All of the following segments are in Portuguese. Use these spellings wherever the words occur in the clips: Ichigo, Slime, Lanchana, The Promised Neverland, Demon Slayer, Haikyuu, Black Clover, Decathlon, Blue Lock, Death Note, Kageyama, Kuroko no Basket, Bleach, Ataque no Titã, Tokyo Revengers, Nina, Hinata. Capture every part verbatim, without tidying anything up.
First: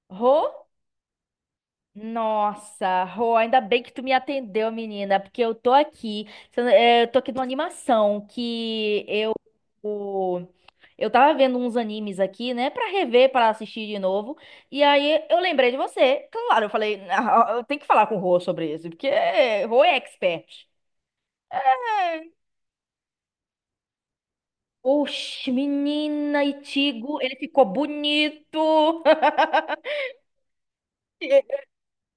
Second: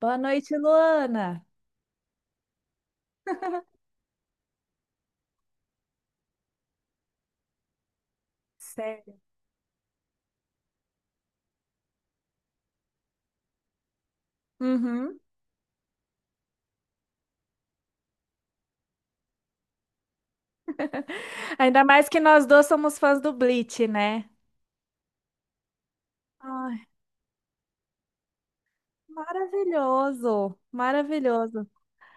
Boa Rô? noite, Luana. Nossa, Rô, ainda bem que tu me atendeu, menina, porque eu tô aqui, se eu não- eh, eu tô aqui numa animação que Sério. eu o- eu tava vendo uns animes aqui, né, pra rever, pra assistir de novo. E Uhum. aí eu lembrei de você. Claro, eu falei: "Ah, eu tenho que falar com o Rô sobre isso, porque Rô é expert." Ainda mais que É. nós dois somos fãs do Bleach, né? Oxe, menina, Ai, Itigo, ele ficou bonito. maravilhoso, maravilhoso.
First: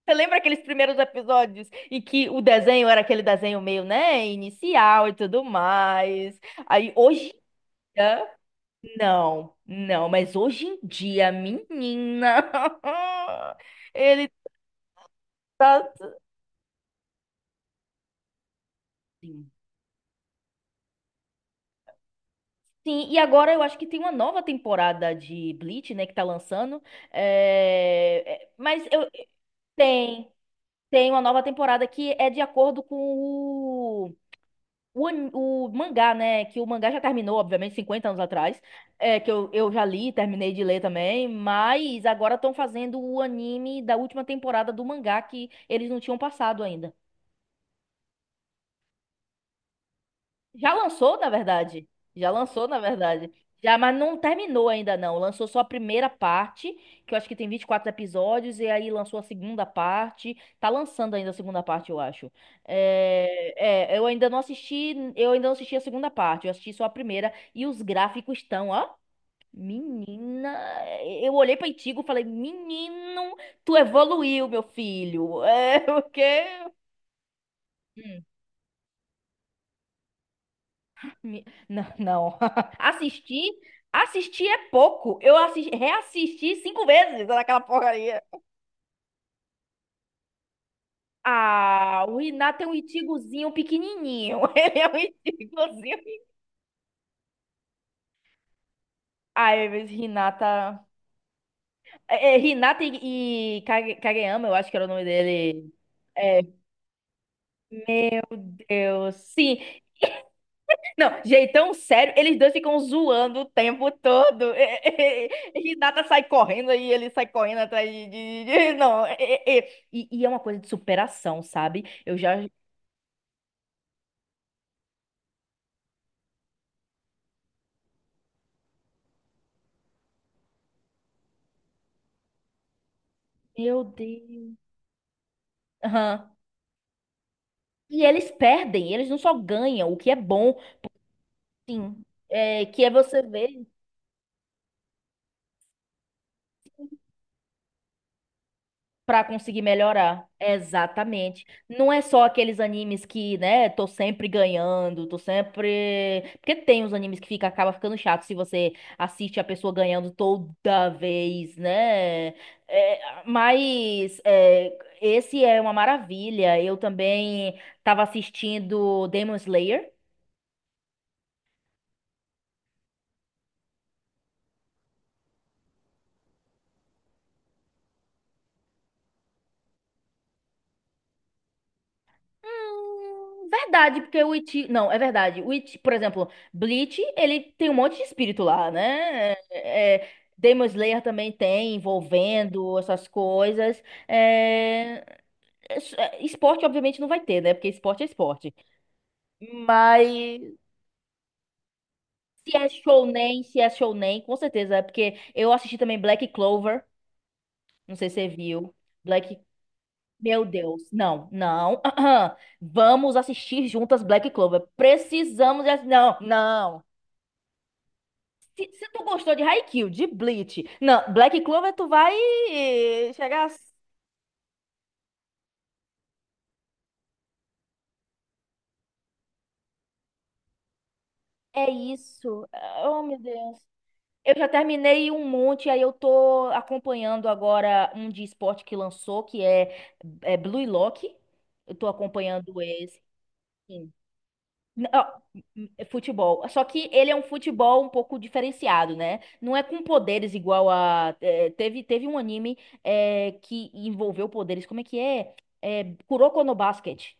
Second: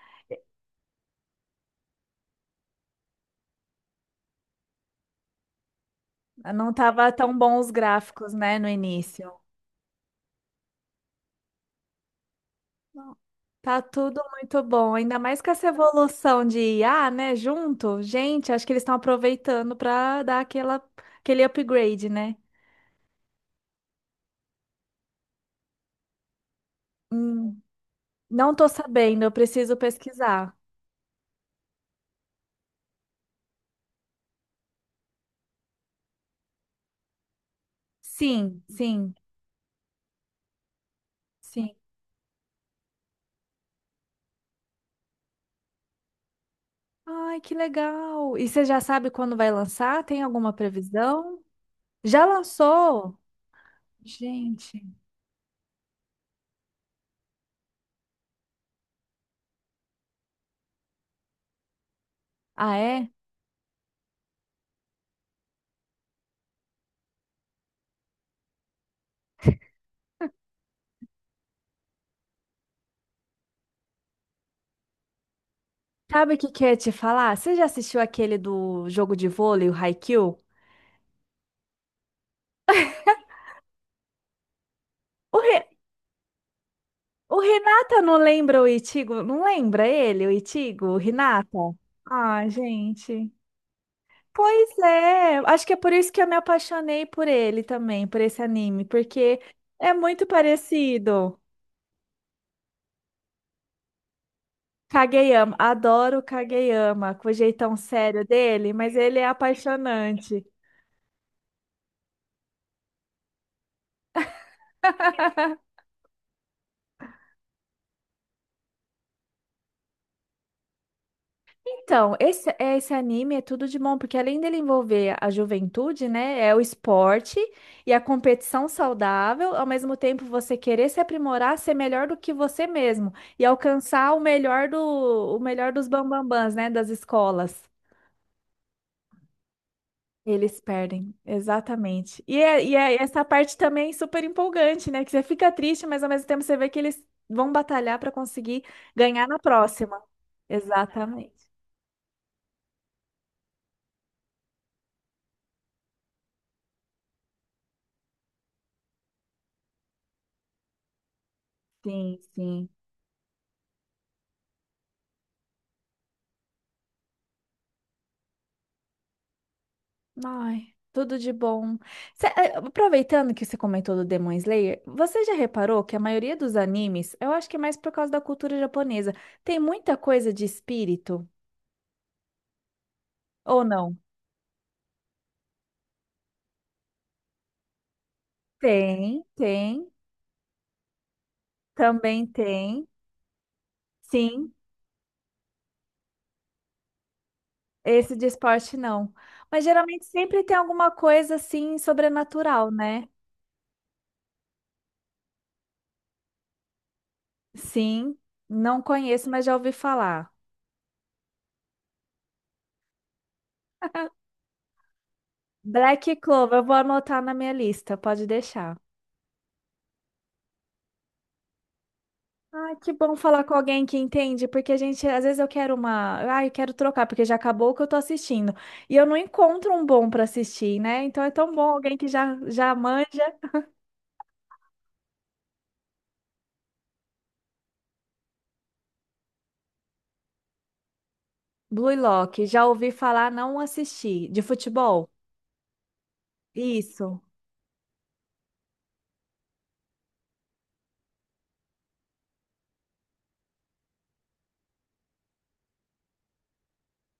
Você lembra aqueles primeiros episódios em que o desenho era aquele desenho meio, né, inicial e tudo mais? Não Aí tava hoje tão bom os em dia, gráficos, né, no início. não, não, mas hoje em dia, menina, Não. Tá tudo ele muito bom, ainda mais com essa tá evolução de I A, né, junto. Gente, acho que eles estão assim. aproveitando para dar aquela, aquele upgrade, né? Sim, e agora eu acho que tem uma nova temporada de Bleach, né, que tá lançando. Hum, É, é, não tô Mas eu sabendo, eu preciso tem, pesquisar. tem uma nova temporada que é de acordo com o O, an- o mangá, né? Que o mangá já terminou, obviamente, cinquenta anos atrás. Sim, sim, É, que eu, eu já li, terminei de ler também. sim. Mas agora estão fazendo o anime da última temporada do mangá que eles não tinham passado ainda. Ai, que legal! E você já sabe quando vai lançar? Tem alguma Já lançou, na previsão? verdade. Já Já lançou, na lançou? verdade. Já, mas não terminou Gente. ainda, não. Lançou só a primeira parte, que eu acho que tem vinte e quatro episódios, e aí lançou a segunda parte. Tá lançando ainda a segunda parte, eu acho. Ah, é? É, é, eu ainda não assisti, eu ainda não assisti a segunda parte, eu assisti só a primeira, e os gráficos estão, ó. Menina, eu olhei pra Itigo e falei, menino, tu evoluiu, meu filho. É, o Sabe o quê? que que eu ia te falar? Você já assistiu aquele do jogo de vôlei, o Haikyuu? Mi- Não, não. Assistir, assistir é pouco. Eu O, Re... assis- reassisti cinco vezes o naquela Renata não porcaria. lembra o Itigo? Não lembra ele, o Itigo? O Renata? Ah, o Ah, Renata é um gente. Ichigozinho pequenininho. Pois Ele é um é, acho que é por Ichigozinho. isso que eu me apaixonei por ele também, por esse anime, porque Ai, mas é muito Hinata... parecido. É, é, Hinata e, e Kage- Kageyama, eu acho que era o nome Kageyama, dele. adoro o É, meu Kageyama, com o jeitão sério dele, mas Deus. ele é Sim. apaixonante. Não, jeitão sério, eles dois ficam zoando o tempo todo. Renata sai correndo e ele sai correndo atrás de. de- de- não, é- é- é. E, e é uma coisa de superação, sabe? Então, Eu já. esse, esse anime é tudo de bom, porque além dele envolver a juventude, né, é o esporte e a competição saudável, ao mesmo tempo você querer se aprimorar, ser melhor do que você mesmo e Meu alcançar o Deus. melhor do, o melhor dos Aham. bambambãs, né, das escolas. E eles perdem, eles não só ganham, o que é bom. Eles perdem, Sim. exatamente. E, é, É, e que é é você essa parte ver. também super empolgante, né? Que você fica triste, mas ao mesmo tempo você vê que eles vão batalhar para conseguir Pra ganhar na conseguir próxima. melhorar. Exatamente. Exatamente. Não é só aqueles animes que, né, tô sempre ganhando, tô sempre. Porque tem os animes que fica, acaba ficando chato se você assiste a pessoa ganhando toda vez, Sim, né? sim. É, mas é, esse é uma maravilha. Eu também tava assistindo Demon Slayer. Ai, tudo de bom. Cê- eh, aproveitando que você comentou do Demon Slayer, você já reparou que a maioria dos animes, eu acho que é mais por causa da cultura japonesa, tem muita coisa de espírito? Hum, Ou não? Verdade, porque o Iti. Não, é verdade. O Iti... Por exemplo, Bleach, ele tem um monte de espírito lá, Tem, né? tem. É... Demon Slayer também tem, Também envolvendo tem. essas coisas. Sim. É, es- é, esporte, obviamente, não vai ter, né? Porque esporte é Esse de esporte. esporte não. Mas geralmente Mas sempre tem alguma coisa assim se é sobrenatural, né? shounen, se é shounen, com certeza. É porque eu assisti também Black Clover. Não sei se Sim, você viu. não conheço, Black mas já ouvi falar. Meu Deus, não, não. Vamos assistir juntas Black Clover. Precisamos. de ass- Black Não, Clover, eu vou não. anotar na minha lista, pode Se, deixar. se tu gostou de Haikyuu, de Bleach, não, Black Clover, tu vai Ai, que bom falar chegar. com a- alguém que entende, porque a gente, às vezes eu quero uma, ai, eu quero trocar, porque já acabou o que eu tô assistindo. E eu não encontro um bom pra assistir, né? Então é tão bom É alguém que já isso. já Oh, manja. meu Deus. Eu já terminei um monte, aí eu tô acompanhando agora um de esporte que lançou, que é, é Blue Lock. Eu tô Blue Lock, acompanhando já ouvi esse. falar, não assisti. De N- ó, futebol? é futebol. Só que ele é Isso, um futebol um pouco diferenciado, né? Não é com poderes igual a. É, teve, teve um anime é, que envolveu poderes. Como é que é? É, Kuroko no Basket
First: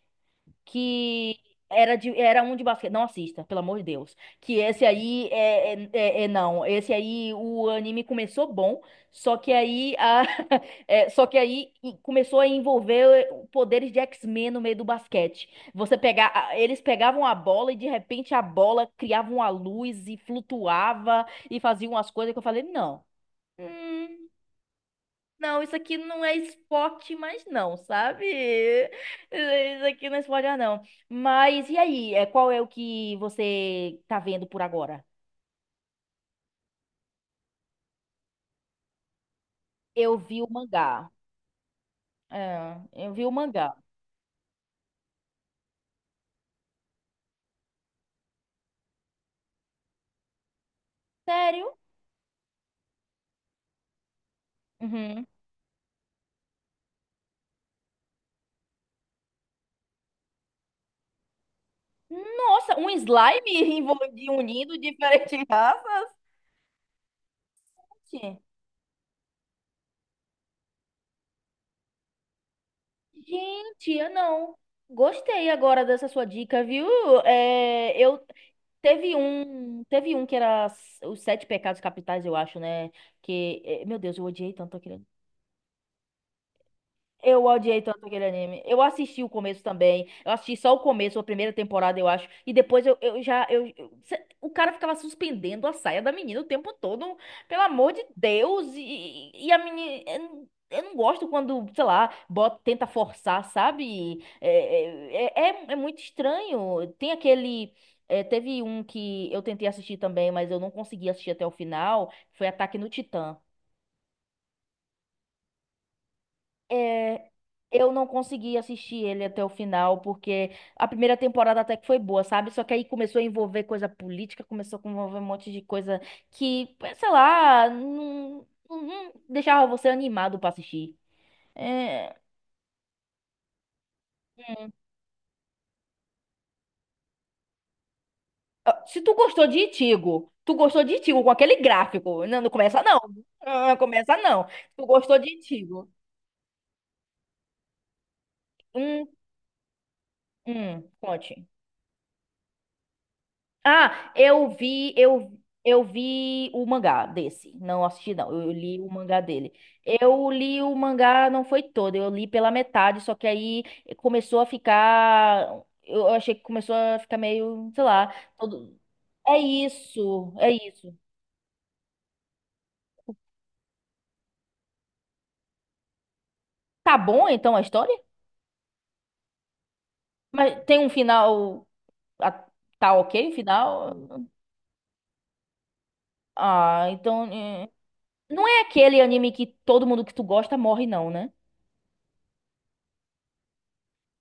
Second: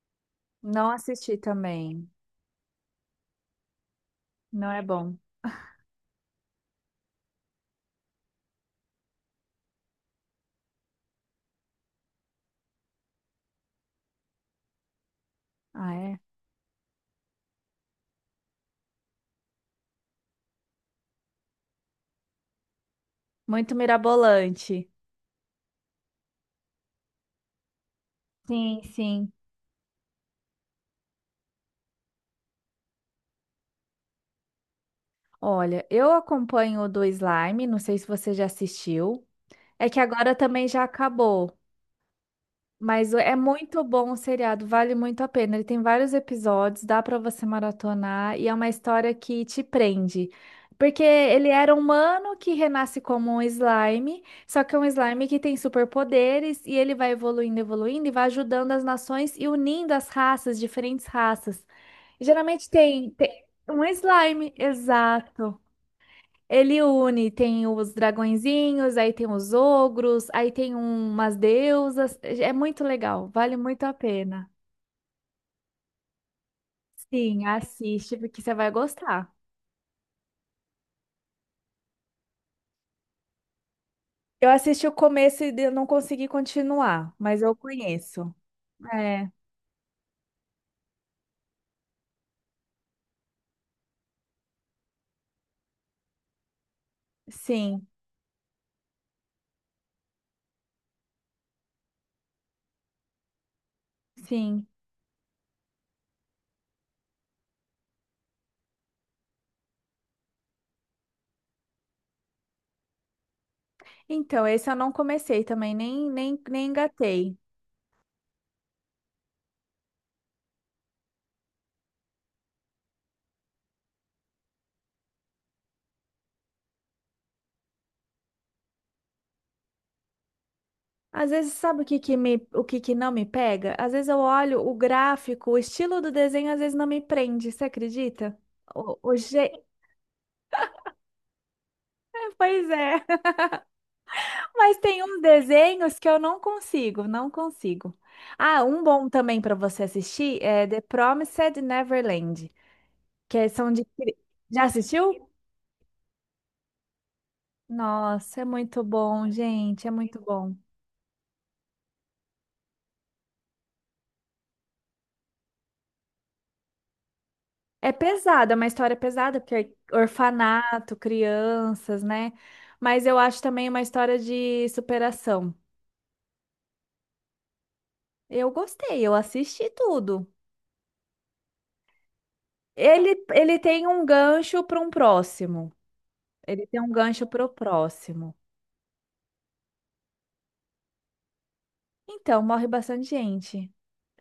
não assisti que era, também. de, era um de basquete. Não assista, pelo amor de Deus. Que Não é esse bom. aí é, é, é- é não. Esse aí o anime começou bom, só que aí a, é, só que aí e- começou a envolver poderes de X-Men no meio do basquete. Ah, Você é. pegar, a- eles pegavam a bola e de repente a bola criava uma luz e flutuava e fazia umas coisas que eu falei, não. Muito Hum, mirabolante. não, isso aqui não é esporte, mas não, sabe? Sim, sim. Isso aqui não é esporte, mas não. Mas e aí? É, qual é o que você tá vendo por agora? Olha, eu acompanho o do Slime, não sei se você já assistiu. É que Eu agora vi o também já mangá. acabou. É, eu Mas vi o é mangá. muito bom o seriado, vale muito a pena. Ele tem vários episódios, dá para você maratonar e é uma história que te prende. Porque ele era Sério? um humano que renasce como um slime, só que é um Uhum. slime que tem superpoderes e ele vai evoluindo, evoluindo e vai ajudando as nações e unindo as raças, diferentes raças. E geralmente Nossa, um tem, tem slime um envolvido, slime, unido, diferente de exato. raça? Ele une, tem os dragõezinhos, aí tem os ogros, aí tem um- umas deusas. É muito legal, vale muito a Gente, eu pena. não. Gostei agora dessa sua dica, viu? Sim, É, assiste, eu porque você vai teve gostar. um, teve um que era s- os sete pecados capitais, eu acho, né? Que, é, meu Deus, eu Eu odiei tanto assisti o aquele. começo e eu não consegui continuar, mas Eu eu odiei tanto aquele conheço. anime. Eu assisti o É, começo também. Eu assisti só o começo, a primeira temporada, eu acho. E depois eu, eu já. Eu, eu- cê- o cara ficava suspendendo a saia da menina o tempo todo. Pelo sim, amor de Deus. E, e a menina. Eu, não, eu não gosto quando, sei lá, bota, tenta forçar, sabe? É, sim. é, é, é é muito estranho. Tem aquele. É, teve um que eu tentei assistir também, mas eu não consegui assistir até o final. Foi Ataque no Titã. Então, esse eu não comecei também, nem, nem, nem É, engatei. eu não consegui assistir ele até o final, porque a primeira temporada até que foi boa, sabe? Só que aí começou a envolver coisa política, começou a envolver um monte de coisa que, sei lá, não, não deixava você animado pra assistir. Às vezes, sabe o que É, que me, o que que não me pega? Às vezes eu olho o gráfico, o estilo do desenho, às vezes não me prende, você acredita? ah, O, se o, tu gostou de je- Itigo, tu gostou de Itigo com aquele gráfico, não, não Pois começa não, é, não começa não. mas Tu tem gostou uns de Itigo. desenhos que eu não consigo, não consigo. Ah, um Hum, bom também para você assistir é The hum, conte. Promised Neverland, que é- são de... Ah, cri- eu Já vi, assistiu? eu, eu vi o mangá desse. Não assisti, não. Nossa, é Eu li muito o mangá bom, dele. gente, é muito Eu bom. li o mangá, não foi todo, eu li pela metade, só que aí começou a ficar. Eu achei que começou a ficar meio, sei É lá. pesada, é uma todo- história É pesada, porque é isso, é orfanato, isso. crianças, né? Mas eu acho também uma história de superação. Tá bom então a história? Eu gostei, eu assisti tudo. Mas tem um final. ah, Tá Ele, ok o ele tem um final? gancho para um próximo. Ele tem Ah, um gancho então. para o eh, próximo. Não é aquele anime que todo mundo que tu gosta morre, não, né? Então, morre bastante gente.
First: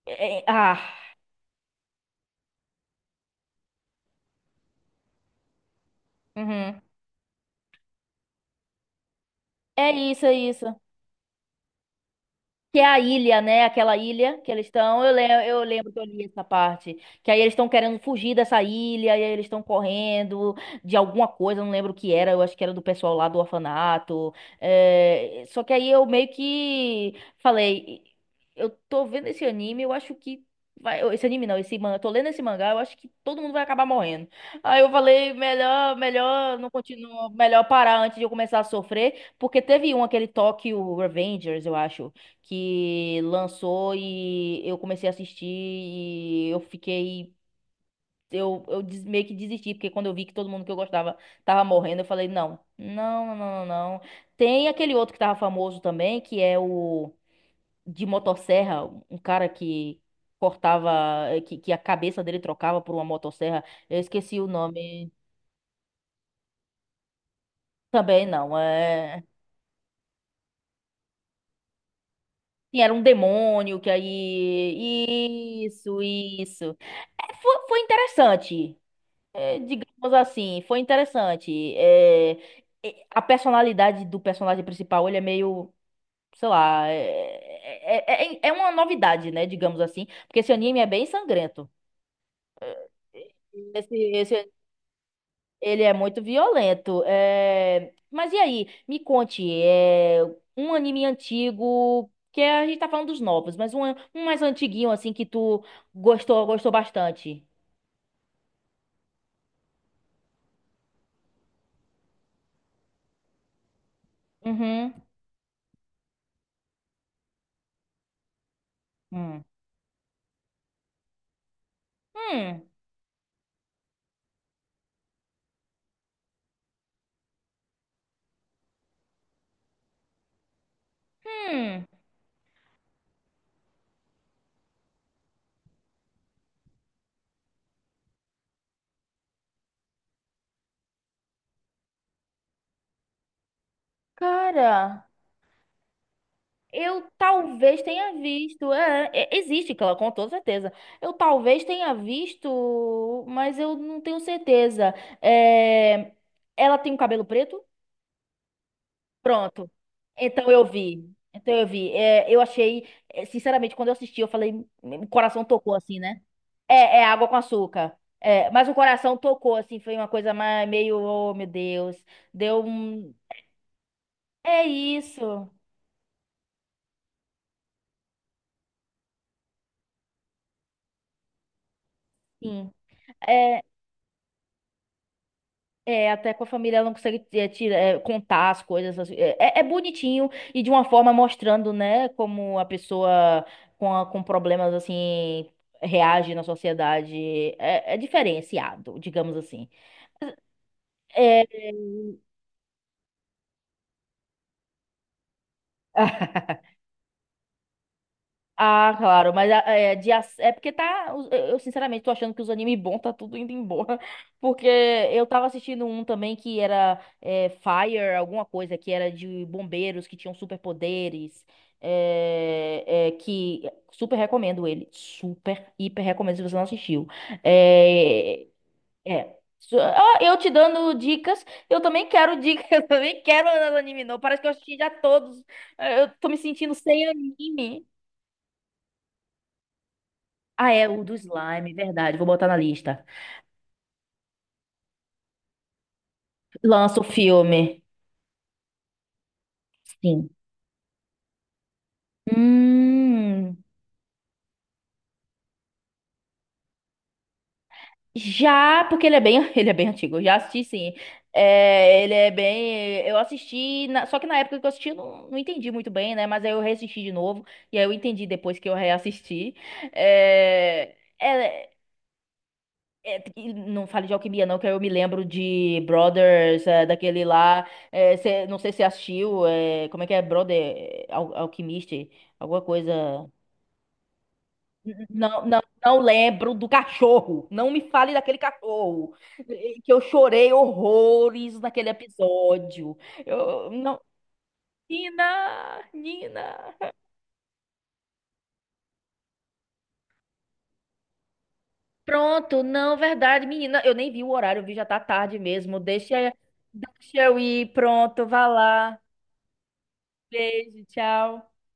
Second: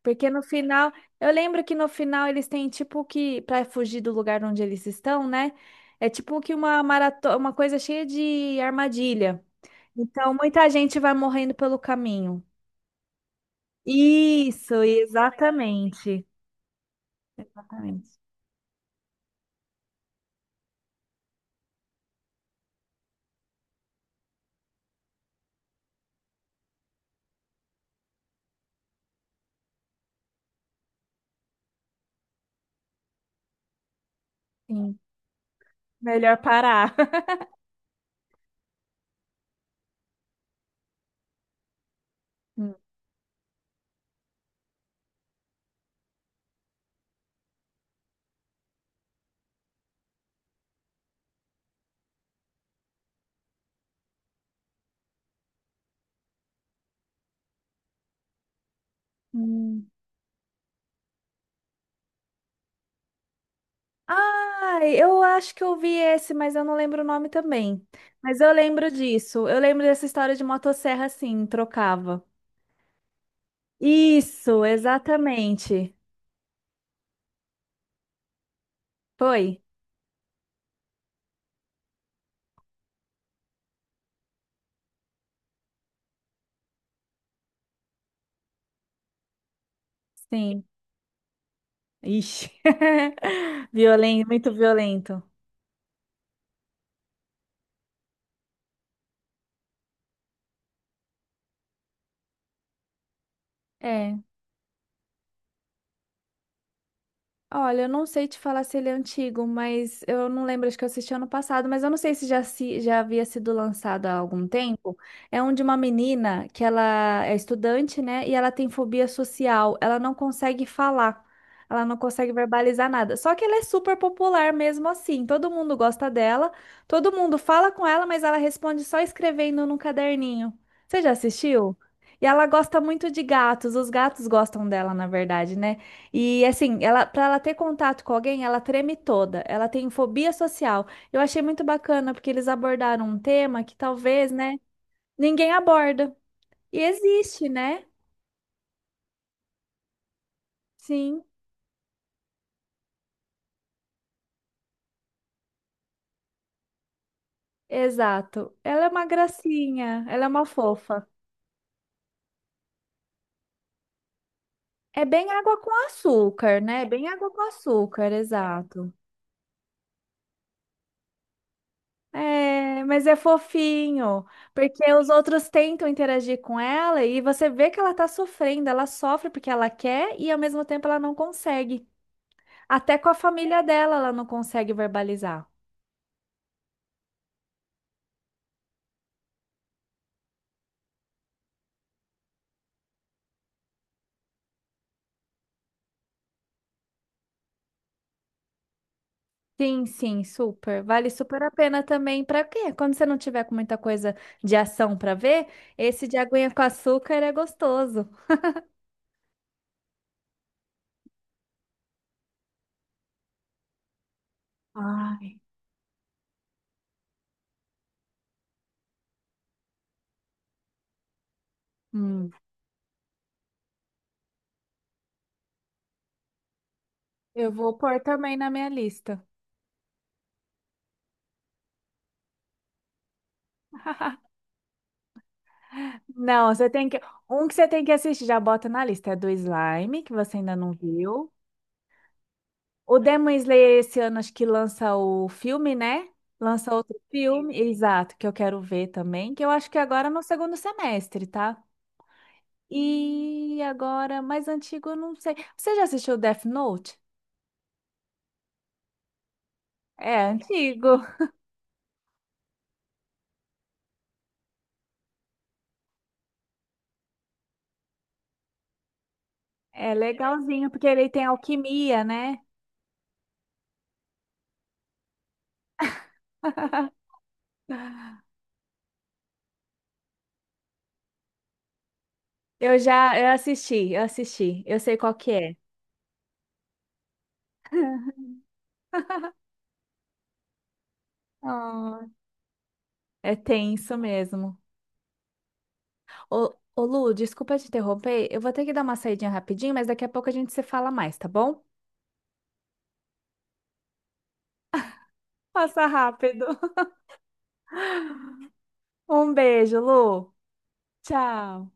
Porque no É- ah. final, eu lembro que no final eles têm tipo que, para fugir do lugar onde eles estão, né? É tipo que Uhum. uma maratona, uma coisa cheia de armadilha. É isso, é Então, isso. muita gente vai morrendo pelo caminho. Que é a ilha, né? Aquela ilha que eles Isso, estão. Eu, le- eu lembro que eu li exatamente. essa parte. Que aí eles estão querendo Exatamente. fugir dessa ilha, e aí eles estão correndo de alguma coisa, eu não lembro o que era, eu acho que era do pessoal lá do orfanato. É, só que aí eu meio que falei, eu tô vendo esse anime, eu acho que. vai- Esse anime não, esse mangá. Eu tô lendo esse mangá, eu acho que todo mundo vai acabar morrendo. Aí eu Sim. falei, melhor, Melhor melhor não parar. continuar, melhor parar antes de eu começar a sofrer, porque teve um, aquele Tokyo Revengers, eu acho Hum. que lançou e eu comecei a assistir e eu fiquei. Eu, eu des- meio que desisti, porque quando eu vi que todo mundo que eu gostava tava morrendo, eu falei, não, não, não, não, não. Não. Tem aquele outro que tava famoso também, que é o de motosserra, um cara Hum. que cortava, eh, que, que a cabeça dele trocava por uma motosserra. Eu esqueci o Ah, nome. eu acho que eu vi esse, mas eu não lembro o nome também. Também Mas eu não, lembro é... disso. Eu lembro dessa história de motosserra, assim, trocava. Sim, era um demônio que Isso, aí... exatamente. Isso, isso. É, foi, foi interessante. É, Foi? digamos assim, foi interessante. É, e- a personalidade do personagem principal, ele é meio, sei lá, é, é, é, é é uma novidade, né? Digamos assim, porque esse Sim. anime é bem sangrento. Ixi. Esse, Violento, esse, muito violento. ele é muito violento. É, mas e aí? Me conte, é, um anime antigo, que é, a gente tá falando dos novos, mas um, É. um mais antiguinho, assim, que tu gostou, gostou bastante. Olha, eu não sei te falar se ele é antigo, mas eu não lembro, acho que eu assisti ano passado, mas eu não sei se já, se já havia sido lançado há algum Uhum. tempo. É um de uma menina que ela é estudante, né? E ela tem fobia Hum. social, ela não consegue falar, ela não consegue Hum. verbalizar nada. Só que ela é super popular mesmo assim, todo mundo gosta dela, todo mundo fala com ela, mas ela responde só escrevendo num caderninho. Você já assistiu? Hum. E ela gosta muito de gatos, os gatos gostam dela, na verdade, né? E assim, ela, para ela ter contato com alguém, ela treme toda. Ela tem fobia social. Eu achei muito bacana porque eles abordaram um tema que talvez, né, Cara. ninguém aborda. E Eu existe, talvez né? tenha visto. É, é, existe, claro, com toda certeza. Eu Sim, talvez tenha visto, mas eu não tenho certeza. É, ela tem um cabelo preto? exato. Ela é uma Pronto. gracinha, ela é uma Então eu fofa. vi. Então eu vi. É, eu achei, é, sinceramente, quando eu assisti, eu falei, É o bem coração água tocou com assim, né? açúcar, né? É, é Bem água água com com açúcar. açúcar, É, mas o exato. coração tocou, assim, foi uma coisa mais, meio, oh meu Deus. Deu É, mas um. é fofinho, É porque os outros isso. tentam interagir com ela e você vê que ela tá sofrendo, ela sofre porque ela quer e ao mesmo tempo ela não consegue. Sim. Até com a família É, dela ela não consegue verbalizar. É, até com a família ela não consegue é, tirar, é, contar as coisas, assim. É, é- é bonitinho e de uma forma mostrando, né, como a pessoa com, a- com problemas assim reage na sociedade. É, é diferenciado, digamos assim. Sim, sim, super. Vale super É. a pena também para quê? Quando você não tiver com muita coisa de ação para ver, esse de aguinha com açúcar é gostoso. Ah, claro, mas a- é, de, ac- é porque tá. os- Eu eu, sinceramente tô achando que os animes bons tá tudo indo embora. Porque eu Ai, tava assistindo um também que era é, Fire, alguma coisa, que era de bombeiros que tinham superpoderes. hum, É, é, que super recomendo ele. Super, hiper recomendo se você não assistiu. eu vou pôr também É, na minha lista. é. Su- ah, Eu te dando dicas, eu também quero dicas, eu também quero anime, não. Parece que eu assisti já todos. Eu tô me Não, você sentindo tem que. sem Um que você tem anime. que assistir, já bota na lista, é do Slime, que você ainda não Ah, é o do viu. slime, verdade. Vou botar na O lista. Demon Slayer esse ano acho que lança o filme, né? Lança outro Lança o filme, filme. exato, que eu quero ver também, que eu acho que agora é no Sim. segundo semestre, tá? E Hum, agora, mais antigo, eu não sei. Você já assistiu Death Note? já, porque ele é bem, ele é bem É antigo. Eu já assisti, antigo. sim. É, ele é bem. Eu assisti, na- só que na época que eu assisti, eu não, não entendi muito bem, né? Mas aí eu reassisti de novo. E aí eu entendi depois que eu reassisti. É legalzinho, porque É, ele tem é, alquimia, né? É, e não fale de alquimia, não, que eu me lembro de Brothers, é, daquele lá. É, cê- não sei se você assistiu. É, como é que é? Brother, é, al Alquimista, alguma Eu coisa. já, eu assisti, eu assisti. Eu sei N- qual que Não, é. não, não lembro do cachorro. Não me fale daquele cachorro. e- Que eu chorei horrores naquele Ah, episódio. é Eu, tenso não. mesmo. Nina, Ô, Nina. ô, Lu, desculpa te interromper. Eu vou ter que dar uma saidinha rapidinho, mas daqui a pouco a gente se fala mais, tá bom? Pronto, não, verdade, menina. Eu nem vi o horário, eu vi já tá tarde mesmo. Passa Deixa, rápido. deixa eu ir, pronto, vá lá. Um beijo, Lu. Beijo, tchau. Tchau.